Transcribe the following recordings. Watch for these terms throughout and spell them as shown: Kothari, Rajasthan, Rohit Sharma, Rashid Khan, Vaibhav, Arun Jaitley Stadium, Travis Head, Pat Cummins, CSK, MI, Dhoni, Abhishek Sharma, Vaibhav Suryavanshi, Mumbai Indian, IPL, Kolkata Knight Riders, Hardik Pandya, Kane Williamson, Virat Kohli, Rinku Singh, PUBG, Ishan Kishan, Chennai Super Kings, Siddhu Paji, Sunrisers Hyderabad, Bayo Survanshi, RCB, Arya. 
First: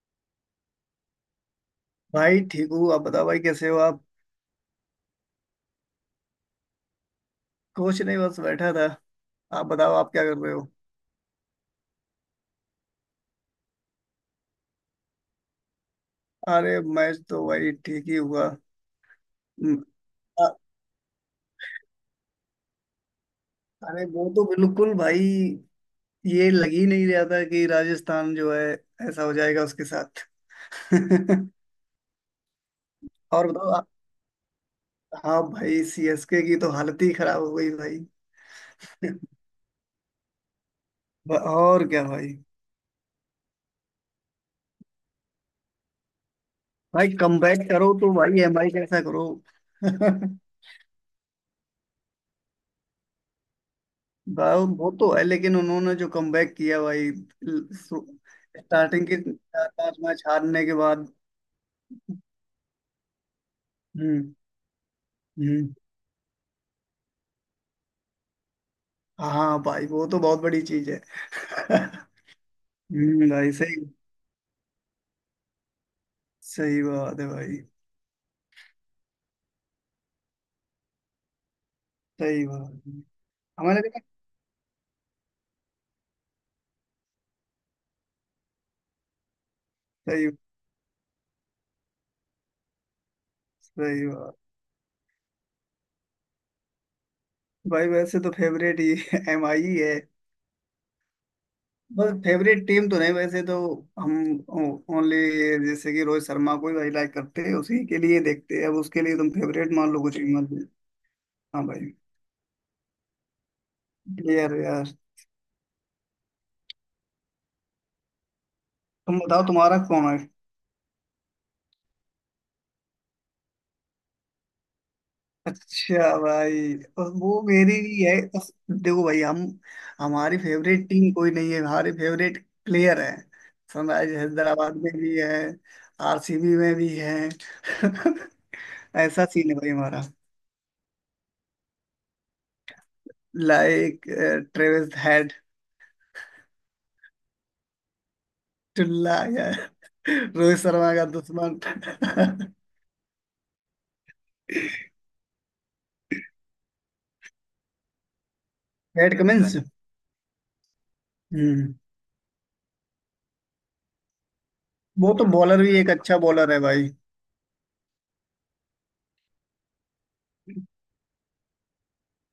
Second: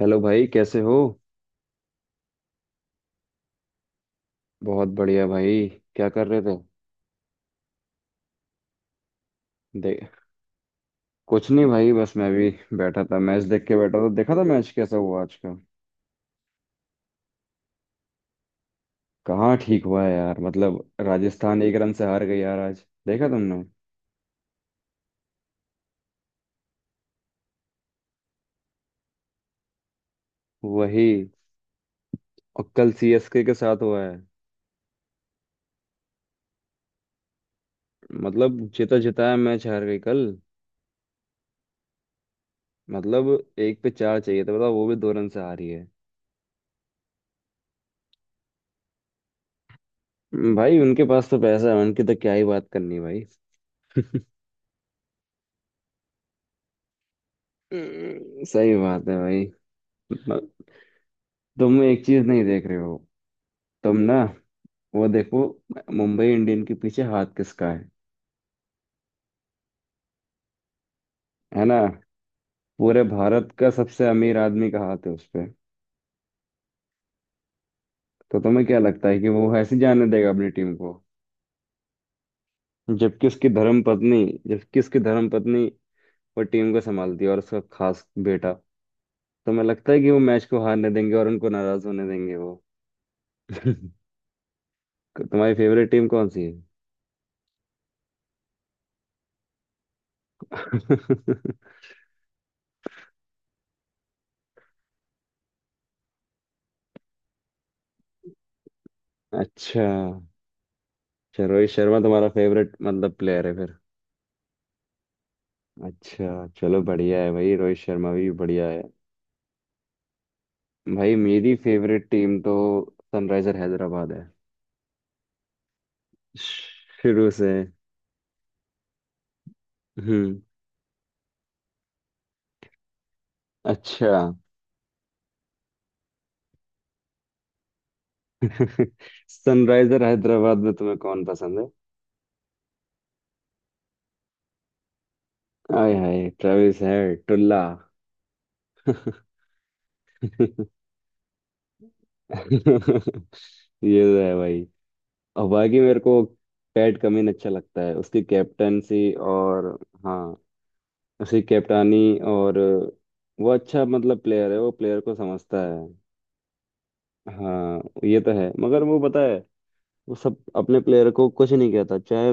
Hello भाई, कैसे हो। भाई ठीक हूँ। आप बताओ भाई कैसे हो आप? बहुत बढ़िया भाई। क्या कर रहे थे। कुछ नहीं, बस बैठा था। आप बताओ दे, आप क्या कर रहे हो? कुछ नहीं भाई, बस मैं भी बैठा था। मैच देख के बैठा था, देखा था मैच। कैसा हुआ आज का। अरे मैं तो भाई ठीक ही हुआ। कहाँ हम्म, ठीक हुआ है यार, अ- मतलब राजस्थान 1 रन से हार गई यार, आज देखा तुमने। अरे वो तो बिल्कुल भाई। ये लग ही नहीं रहा था कि राजस्थान जो है ऐसा हो जाएगा उसके साथ। वही। और कल सीएसके और के बताओ साथ आप। हुआ है, हाँ भाई, सीएसके की तो हालत ही खराब हो गई भाई। मतलब जीता जिताया मैच हार गई कल। और क्या भाई। मतलब एक पे चार चाहिए था, बताओ वो भी 2 रन से हारी है। भाई कमबैक करो तो भाई एमआई कैसा करो। भाई उनके पास तो पैसा है, उनकी तो क्या ही बात करनी भाई। भाई वो तो है, लेकिन उन्होंने जो कमबैक किया भाई सही स्टार्टिंग बात है के भाई। चार पांच मैच हारने के बाद। तुम एक चीज नहीं देख रहे हो, तुम ना, हम्म। वो देखो। हम्म। मुंबई इंडियन के पीछे हाथ किसका है। हाँ भाई, वो तो बहुत बड़ी चीज है। है ना। पूरे हम्म, भारत भाई का सही। सबसे अमीर आदमी का हाथ है उस पे। सही बात है भाई। तो तुम्हें क्या लगता है कि वो ऐसे जाने देगा अपनी टीम को। सही बात है। जबकि उसकी हमारे धर्म लिए। पत्नी जबकि उसकी धर्म पत्नी वो टीम को संभालती है और उसका खास बेटा। तुम्हें लगता है कि वो सही, मैच को हारने देंगे और उनको नाराज होने देंगे वो। सही बात। तुम्हारी फेवरेट टीम कौन सी है। भाई वैसे तो फेवरेट ही एम आई ही है। बस फेवरेट टीम तो नहीं वैसे तो। हम ओनली, जैसे कि रोहित शर्मा को ही भाई लाइक करते हैं उसी के लिए देखते हैं, अब उसके लिए तुम फेवरेट अच्छा, मान लो कुछ भी मान लो। चलो हाँ रोहित भाई, शर्मा तुम्हारा फेवरेट मतलब प्लेयर है। यार यार। अच्छा चलो, बढ़िया है भाई, रोहित शर्मा भी बढ़िया है। तुम बताओ तुम्हारा कौन है? भाई मेरी फेवरेट टीम तो सनराइजर हैदराबाद है, अच्छा भाई। और शुरू वो से। मेरी भी है, बस देखो भाई हम। हमारी हम्म। फेवरेट टीम कोई नहीं है, हमारे फेवरेट प्लेयर है। सनराइज अच्छा। हैदराबाद में भी है, आरसीबी में भी है। ऐसा सीन है भाई सनराइजर हमारा। हैदराबाद में तुम्हें कौन पसंद है। Like Travis Head. आय हाय ट्रेविस हेड टुल्ला। टुल्ला यार। रोहित शर्मा का दुश्मन। ये तो है भाई। और बाकी मेरे को पैट कमिन अच्छा लगता है, उसकी कैप्टनसी। Pat Cummins. और हाँ, उसकी हम्म। कैप्टानी। और वो अच्छा मतलब प्लेयर है, वो प्लेयर वो को तो समझता बॉलर भी है। एक अच्छा बॉलर है भाई। हाँ, ये तो है मगर वो पता है, वो सब अपने प्लेयर को कुछ नहीं कहता, चाहे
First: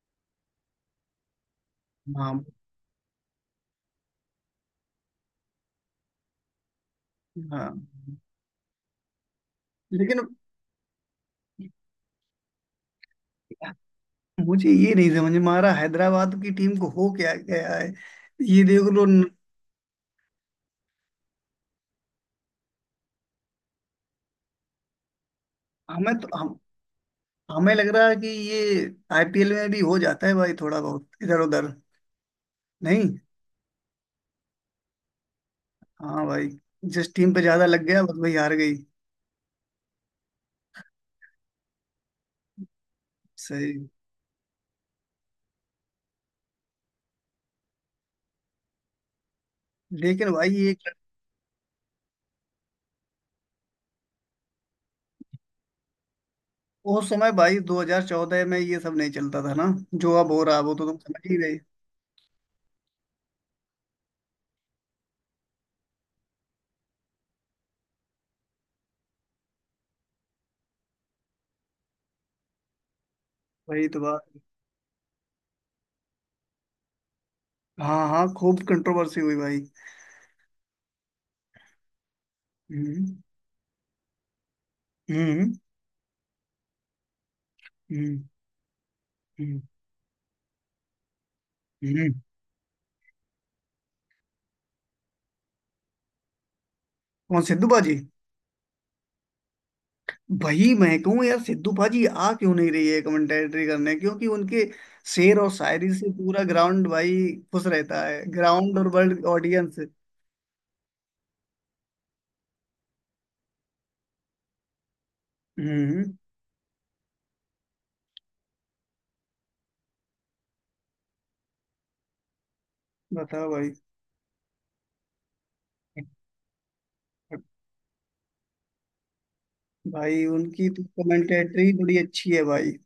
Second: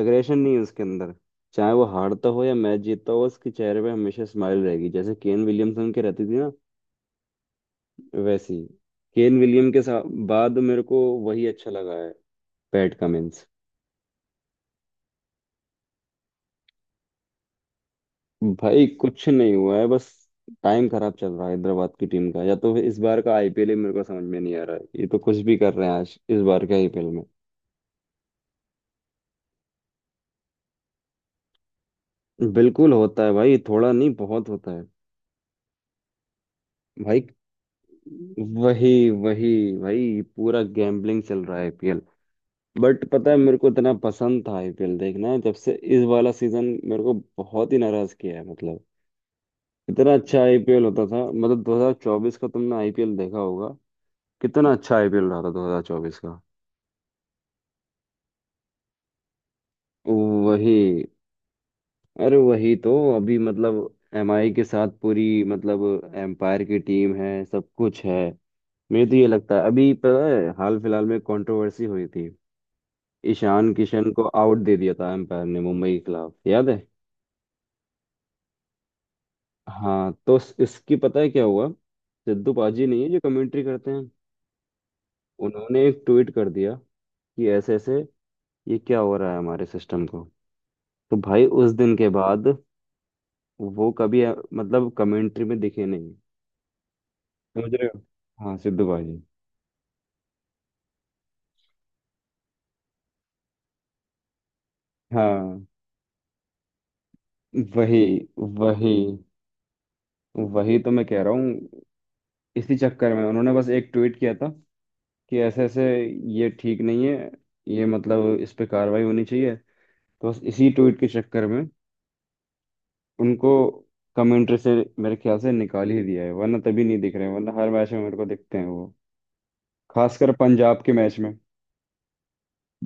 एग्रेशन नहीं है उसके अंदर, चाहे वो हारता हाँ हो या मैच जीतता हो, उसके चेहरे पे हमेशा स्माइल रहेगी जैसे केन विलियमसन की रहती थी ना। हाँ। वैसी। केन विलियम के साथ लेकिन बाद मेरे को वही अच्छा लगा है, पैट कमिंस। मुझे ये नहीं समझ में आ रहा हैदराबाद की टीम को हो क्या गया है। ये भाई देख लो कुछ नहीं हुआ है, बस टाइम खराब चल रहा है हैदराबाद की टीम का, या तो फिर इस बार का आईपीएल ही मेरे को समझ में नहीं आ रहा है, ये तो कुछ भी कर रहे हैं हमें आज तो इस हम बार के आईपीएल में। हमें लग रहा है कि ये आईपीएल में भी हो जाता है भाई, थोड़ा बहुत इधर उधर। बिल्कुल नहीं। होता है भाई, थोड़ा नहीं बहुत होता है हाँ भाई, जिस भाई। टीम पे ज्यादा लग गया बस वही हार गई। वही वही। भाई पूरा गैम्बलिंग चल रहा है आईपीएल। बट पता है मेरे को सही। इतना पसंद था आईपीएल देखना, जब से इस वाला सीजन मेरे को बहुत ही नाराज किया है, मतलब इतना लेकिन अच्छा भाई ये आईपीएल होता था, मतलब 2024 का तुमने आईपीएल देखा होगा, कितना अच्छा आईपीएल रहा था 2024 का। उस समय भाई 2014 में ये सब नहीं चलता था ना, जो अब हो रहा है वो तो तुम वही। समझ ही गए। अरे वही तो अभी मतलब एमआई के साथ पूरी, मतलब एम्पायर की टीम है, सब कुछ है। मुझे तो ये लगता है, अभी पता है हाल फिलहाल में कंट्रोवर्सी हुई थी, ईशान वही तो किशन को बात। आउट दे दिया था एम्पायर ने मुंबई के खिलाफ, याद है। हाँ हाँ, खूब कंट्रोवर्सी हुई भाई। हाँ तो इसकी पता है क्या हुआ, सिद्धू पाजी नहीं है हम्म। जो कमेंट्री करते हैं, हम्म। उन्होंने एक ट्वीट कर दिया कि ऐसे ऐसे हम्म। ये क्या हो रहा है हम्म। हमारे सिस्टम को। तो भाई उस दिन के हम्म। बाद वो कभी मतलब कमेंट्री में दिखे नहीं, कौन सिद्धू समझ रहे बाजी? हो। हाँ सिद्धू पाजी। वही मैं कहूँ यार, सिद्धू पाजी आ क्यों नहीं रही है कमेंटेटरी करने, क्योंकि उनके शेर और हाँ। शायरी से पूरा ग्राउंड भाई खुश वही रहता है, ग्राउंड और वही। World audience. वही तो मैं कह रहा हूँ, इसी चक्कर में उन्होंने बस एक ट्वीट किया था कि ऐसे ऐसे हम्म। ये ठीक नहीं है, ये मतलब इस पे कार्रवाई होनी चाहिए। तो बस इसी ट्वीट के चक्कर में उनको बताओ भाई। कमेंट्री से मेरे ख्याल से निकाल ही दिया है, वरना तभी नहीं दिख रहे हैं, वरना हर मैच में मेरे को दिखते हैं वो, भाई खासकर उनकी पंजाब तो के मैच में। कमेंटेटरी बड़ी अच्छी है भाई।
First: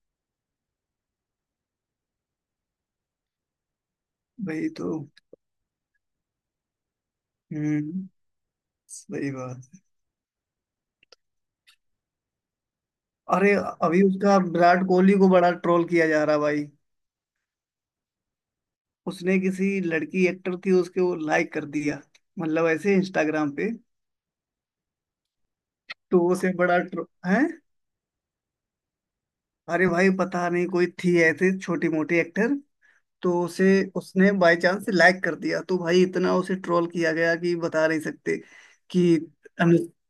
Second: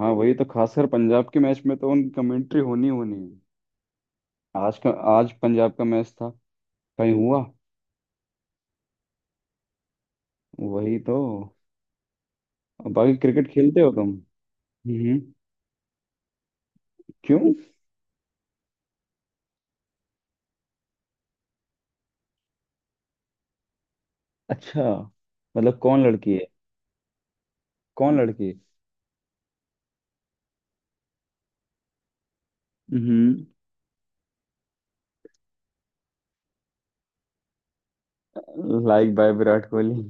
हाँ वही तो, खासकर पंजाब के मैच में तो उनकी कमेंट्री होनी होनी है। भाई आज तो। का, आज पंजाब का मैच था कहीं हुआ। हम्म। सही बात। वही तो। बाकी क्रिकेट अरे, खेलते हो अभी तुम। उसका विराट कोहली हम्म। को बड़ा ट्रोल किया जा रहा भाई। क्यों। उसने किसी लड़की एक्टर थी उसके वो लाइक कर दिया, मतलब ऐसे इंस्टाग्राम पे। अच्छा, मतलब कौन तो लड़की है। उसे बड़ा ट्रो है। कौन लड़की है? अरे भाई, पता नहीं कोई थी ऐसे छोटी मोटी एक्टर। तो हम्म। उसे उसने बाय चांस लाइक कर दिया, तो भाई इतना उसे ट्रोल किया गया कि बता नहीं सकते। कि लाइक बाय विराट अनु- कोहली।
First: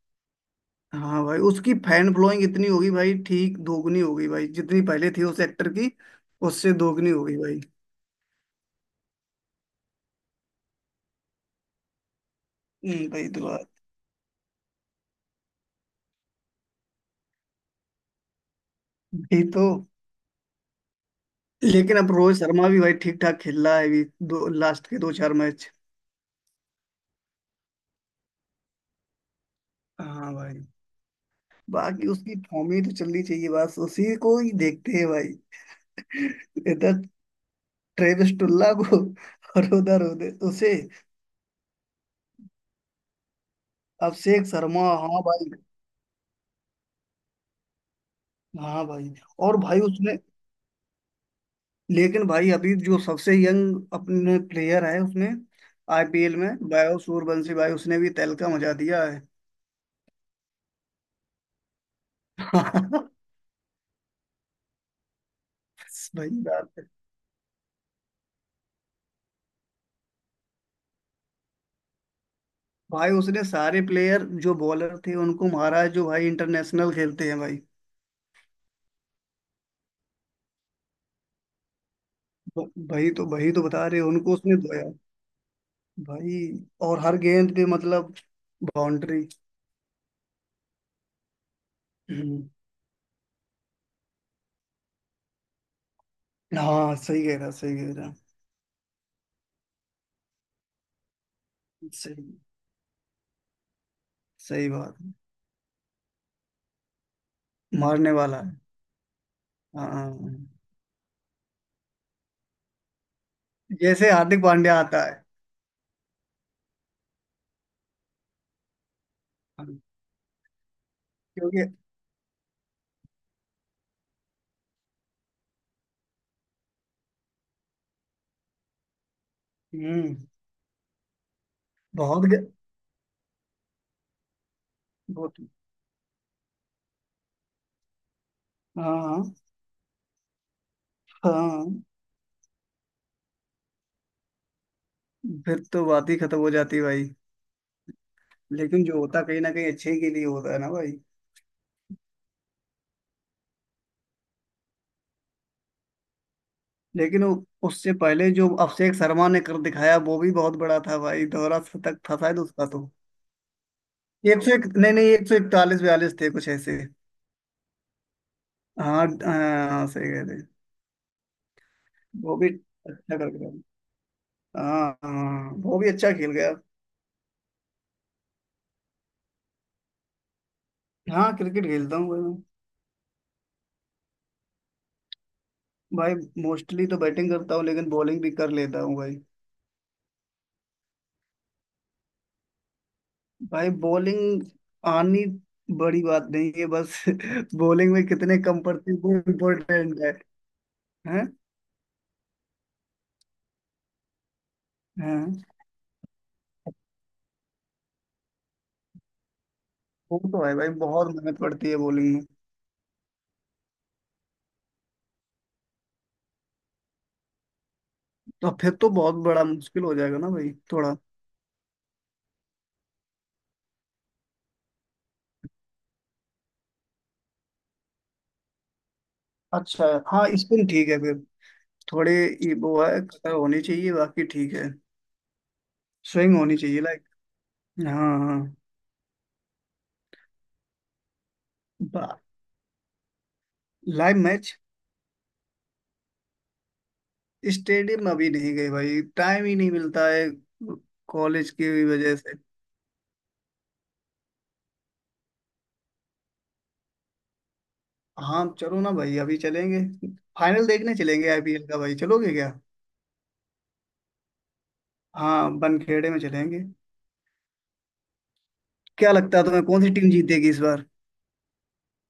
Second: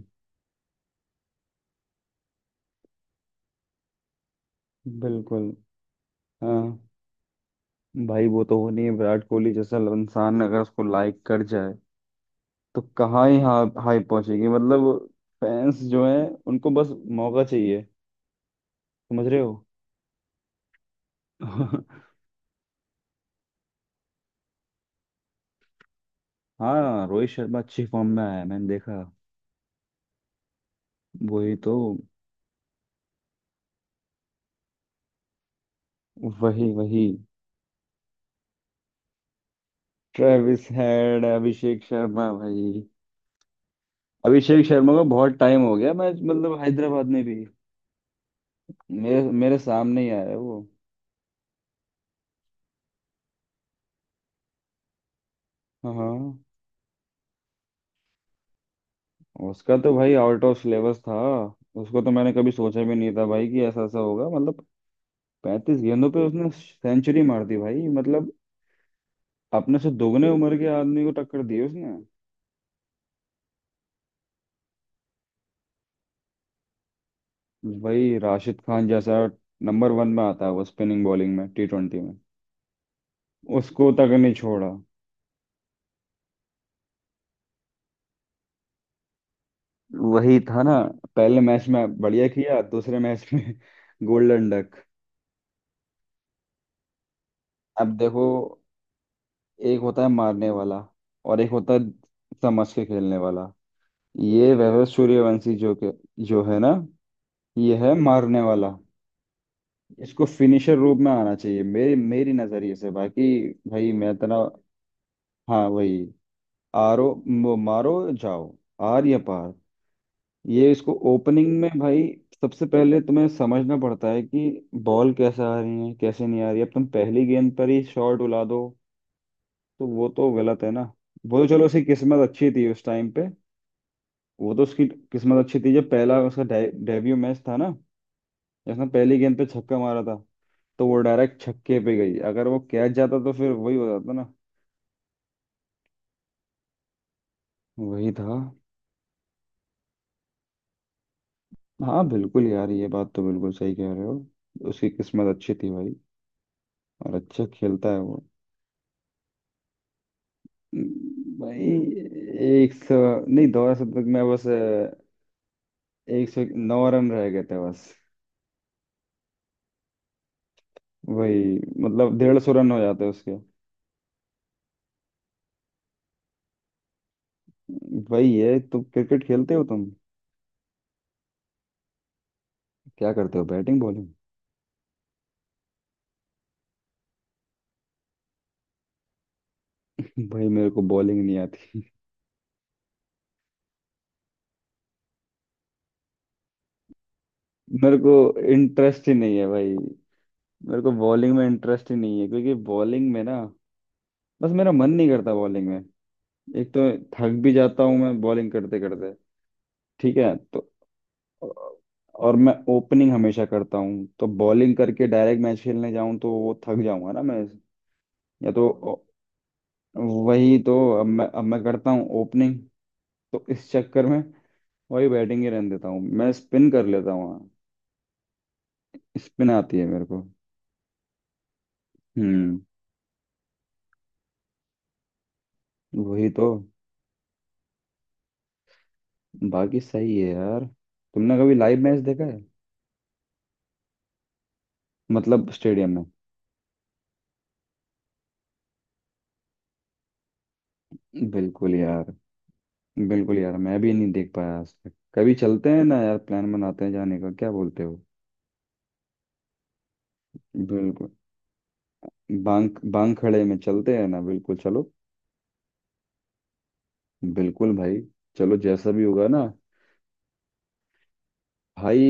हाँ भाई, उसकी फैन फॉलोइंग इतनी होगी भाई, ठीक दोगुनी होगी भाई जितनी पहले थी उस बिल्कुल, एक्टर की। हाँ उससे दोगुनी होगी भाई। भाई। वो तो हो नहीं है, विराट कोहली जैसा इंसान अगर उसको लाइक कर जाए, तो कहाँ भाई ही दुआ। हाई पहुंचेगी मतलब। फैंस जो है उनको बस मौका चाहिए, समझ रहे भाई हो। तो। लेकिन अब रोहित शर्मा भी भाई ठीक ठाक खेल रहा है अभी, दो लास्ट के दो चार मैच। हाँ रोहित शर्मा अच्छी फॉर्म में आया है, मैंने देखा। हाँ भाई। वही तो। बाकी उसकी फॉर्म ही तो चलनी चाहिए, बस उसी को ही देखते हैं भाई। वही इतना वही। ट्रेविस टुल्ला को, और उधर उधर ट्रेविस उसे। हेड अभिषेक शर्मा भाई। अभिषेक अभिषेक शर्मा, शर्मा को हाँ बहुत भाई। टाइम हो गया मैच मतलब हैदराबाद में भी। हाँ भाई। मेरे और मेरे भाई सामने ही उसमें, आया है वो। लेकिन भाई अभी जो सबसे यंग अपने प्लेयर है उसमें आईपीएल हाँ, में, बायो सूरवंशी भाई उसने भी तहलका मचा दिया है। उसका तो भाई आउट ऑफ सिलेबस था, उसको तो मैंने कभी सोचा भी नहीं था भाई कि ऐसा ऐसा होगा, मतलब 35 गेंदों पे वही उसने बात है। सेंचुरी मार दी भाई, मतलब अपने से दोगुने उम्र के आदमी को टक्कर दी उसने। भाई उसने सारे प्लेयर जो बॉलर थे उनको मारा है, जो भाई इंटरनेशनल खेलते हैं भाई। भाई राशिद खान जैसा नंबर वन में आता है वो स्पिनिंग बॉलिंग में T20 में, भाई तो बता उसको रहे हैं, तक नहीं उनको उसने छोड़ा। धोया भाई। और हर गेंद पे मतलब बाउंड्री। वही था ना, पहले मैच में बढ़िया किया, दूसरे मैच में गोल्डन डक। हाँ, सही कह रहा, सही कह अब रहा। देखो, एक होता है मारने वाला, और एक होता है सही, समझ के खेलने वाला। ये सही वैभव बात है। सूर्यवंशी जो के जो है ना, ये है मारने वाला मारने है। वाला, हाँ हाँ। इसको हाँ। फिनिशर रूप में आना चाहिए मेरी मेरी नजरिए से। बाकी भाई मैं जैसे इतना। हार्दिक पांड्या आता है। हाँ वही। मारो, जाओ, आर या पार। ये इसको ओपनिंग क्योंकि। में भाई, सबसे पहले तुम्हें समझना पड़ता है कि बॉल कैसे आ रही है कैसे नहीं आ रही है, अब तुम पहली गेंद पर ही शॉट उला दो तो वो हम्म। तो गलत है ना। वो तो चलो उसकी बहुत किस्मत ग- अच्छी थी उस टाइम पे, वो तो उसकी बहुत। किस्मत अच्छी थी जब पहला उसका डेब्यू मैच था ना, जिसने पहली हाँ गेंद पे छक्का मारा था, तो वो हाँ। डायरेक्ट छक्के हाँ। पे गई, अगर वो कैच जाता तो फिर वही हो जाता ना। फिर तो बात ही खत्म हो जाती भाई। वही था। लेकिन जो होता कहीं ना कहीं अच्छे के लिए होता है ना भाई। हाँ बिल्कुल यार, ये बात तो बिल्कुल सही कह रहे हो। उसकी किस्मत अच्छी थी भाई। और लेकिन वो अच्छा खेलता उससे है वो पहले जो अभिषेक शर्मा ने कर दिखाया वो भी बहुत बड़ा था भाई, दोहरा भाई। शतक था शायद उसका एक तो। सौ नहीं, 200 तक में एक बस सौ एक नहीं नहीं, 141 42 एक थे सौ कुछ ऐसे। नौ रन रह गए थे बस। हाँ हाँ, सही कह रहे। वही, मतलब वो डेढ़ भी सौ रन हो जाते अच्छा कर उसके। गया। हाँ हाँ, वो भी अच्छा खेल गया। वही है। तुम क्रिकेट खेलते हो तुम। हाँ क्रिकेट खेलता हूँ भाई मैं। क्या करते हो, बैटिंग बॉलिंग। भाई मोस्टली तो बैटिंग करता हूँ, लेकिन बॉलिंग भी कर लेता हूँ भाई। भाई मेरे को बॉलिंग नहीं आती, भाई बॉलिंग आनी बड़ी बात नहीं है बस बॉलिंग मेरे में को कितने कम पड़ती है इंटरेस्ट ही वो नहीं है भाई, इम्पोर्टेंट है। मेरे को हैं। बॉलिंग में इंटरेस्ट ही नहीं है, क्योंकि बॉलिंग में ना बस मेरा मन नहीं करता हैं। बॉलिंग में। एक तो थक भी जाता हूँ मैं बॉलिंग करते करते। ठीक वो है तो है भाई, तो, बहुत मेहनत पड़ती है बॉलिंग में। और मैं ओपनिंग हमेशा करता हूँ, तो बॉलिंग करके डायरेक्ट मैच खेलने जाऊँ तो वो थक जाऊंगा ना मैं। या तो तो फिर तो बहुत बड़ा मुश्किल हो जाएगा ना भाई, वही तो, थोड़ा। अब मैं करता हूँ ओपनिंग, तो इस चक्कर में वही बैटिंग ही रहने देता हूँ, मैं स्पिन कर लेता हूँ, हाँ स्पिन आती है अच्छा है, मेरे को। हाँ स्पिन ठीक है फिर, थोड़े। ये हम्म। वो है कटर होनी चाहिए बाकी ठीक है। वही स्विंग तो। होनी चाहिए लाइक। हाँ हाँ। बाकी सही है यार। तुमने कभी लाइव मैच देखा है। Live match? मतलब स्टेडियम में। स्टेडियम अभी नहीं गए भाई, टाइम ही नहीं मिलता है कॉलेज बिल्कुल की यार। वजह से। बिल्कुल यार, मैं भी नहीं देख पाया आज तक, कभी चलते हैं ना यार, प्लान बनाते हैं जाने का, क्या बोलते हो। हाँ चलो ना भाई, अभी चलेंगे, फाइनल देखने बिल्कुल, चलेंगे आईपीएल का। भाई चलोगे क्या? बांग बांग खड़े में चलते हैं ना, बिल्कुल चलो। हाँ बनखेड़े में चलेंगे। बिल्कुल भाई, चलो जैसा भी क्या होगा लगता है ना। तुम्हें कौन सी टीम जीत देगी इस बार? भाई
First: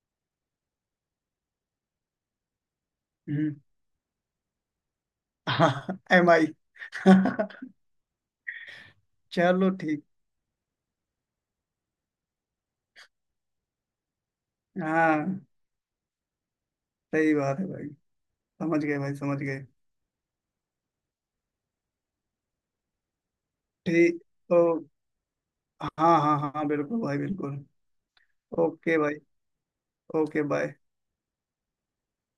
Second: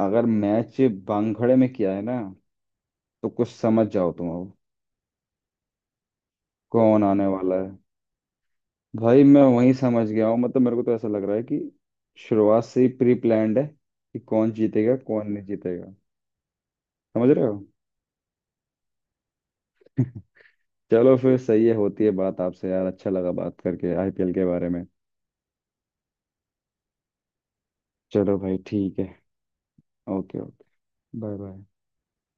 अगर मैच बांखड़े में किया है ना, तो कुछ हम्म। समझ जाओ तुम अब हाँ, एम आई। कौन आने वाला है। भाई मैं चलो वही ठीक। समझ गया हूँ, मतलब मेरे को तो ऐसा लग रहा है कि शुरुआत से ही प्री प्लान्ड है कि कौन जीतेगा कौन हाँ नहीं जीतेगा, समझ सही रहे हो। बात है भाई। समझ गए भाई, समझ गए। चलो फिर सही है, होती है बात आपसे यार, अच्छा लगा बात करके ठीक। आईपीएल के तो बारे में। हाँ। हाँ हाँ बिल्कुल भाई बिल्कुल। चलो भाई, ओके ठीक है। भाई। Okay okay okay. Bye. Bye bye.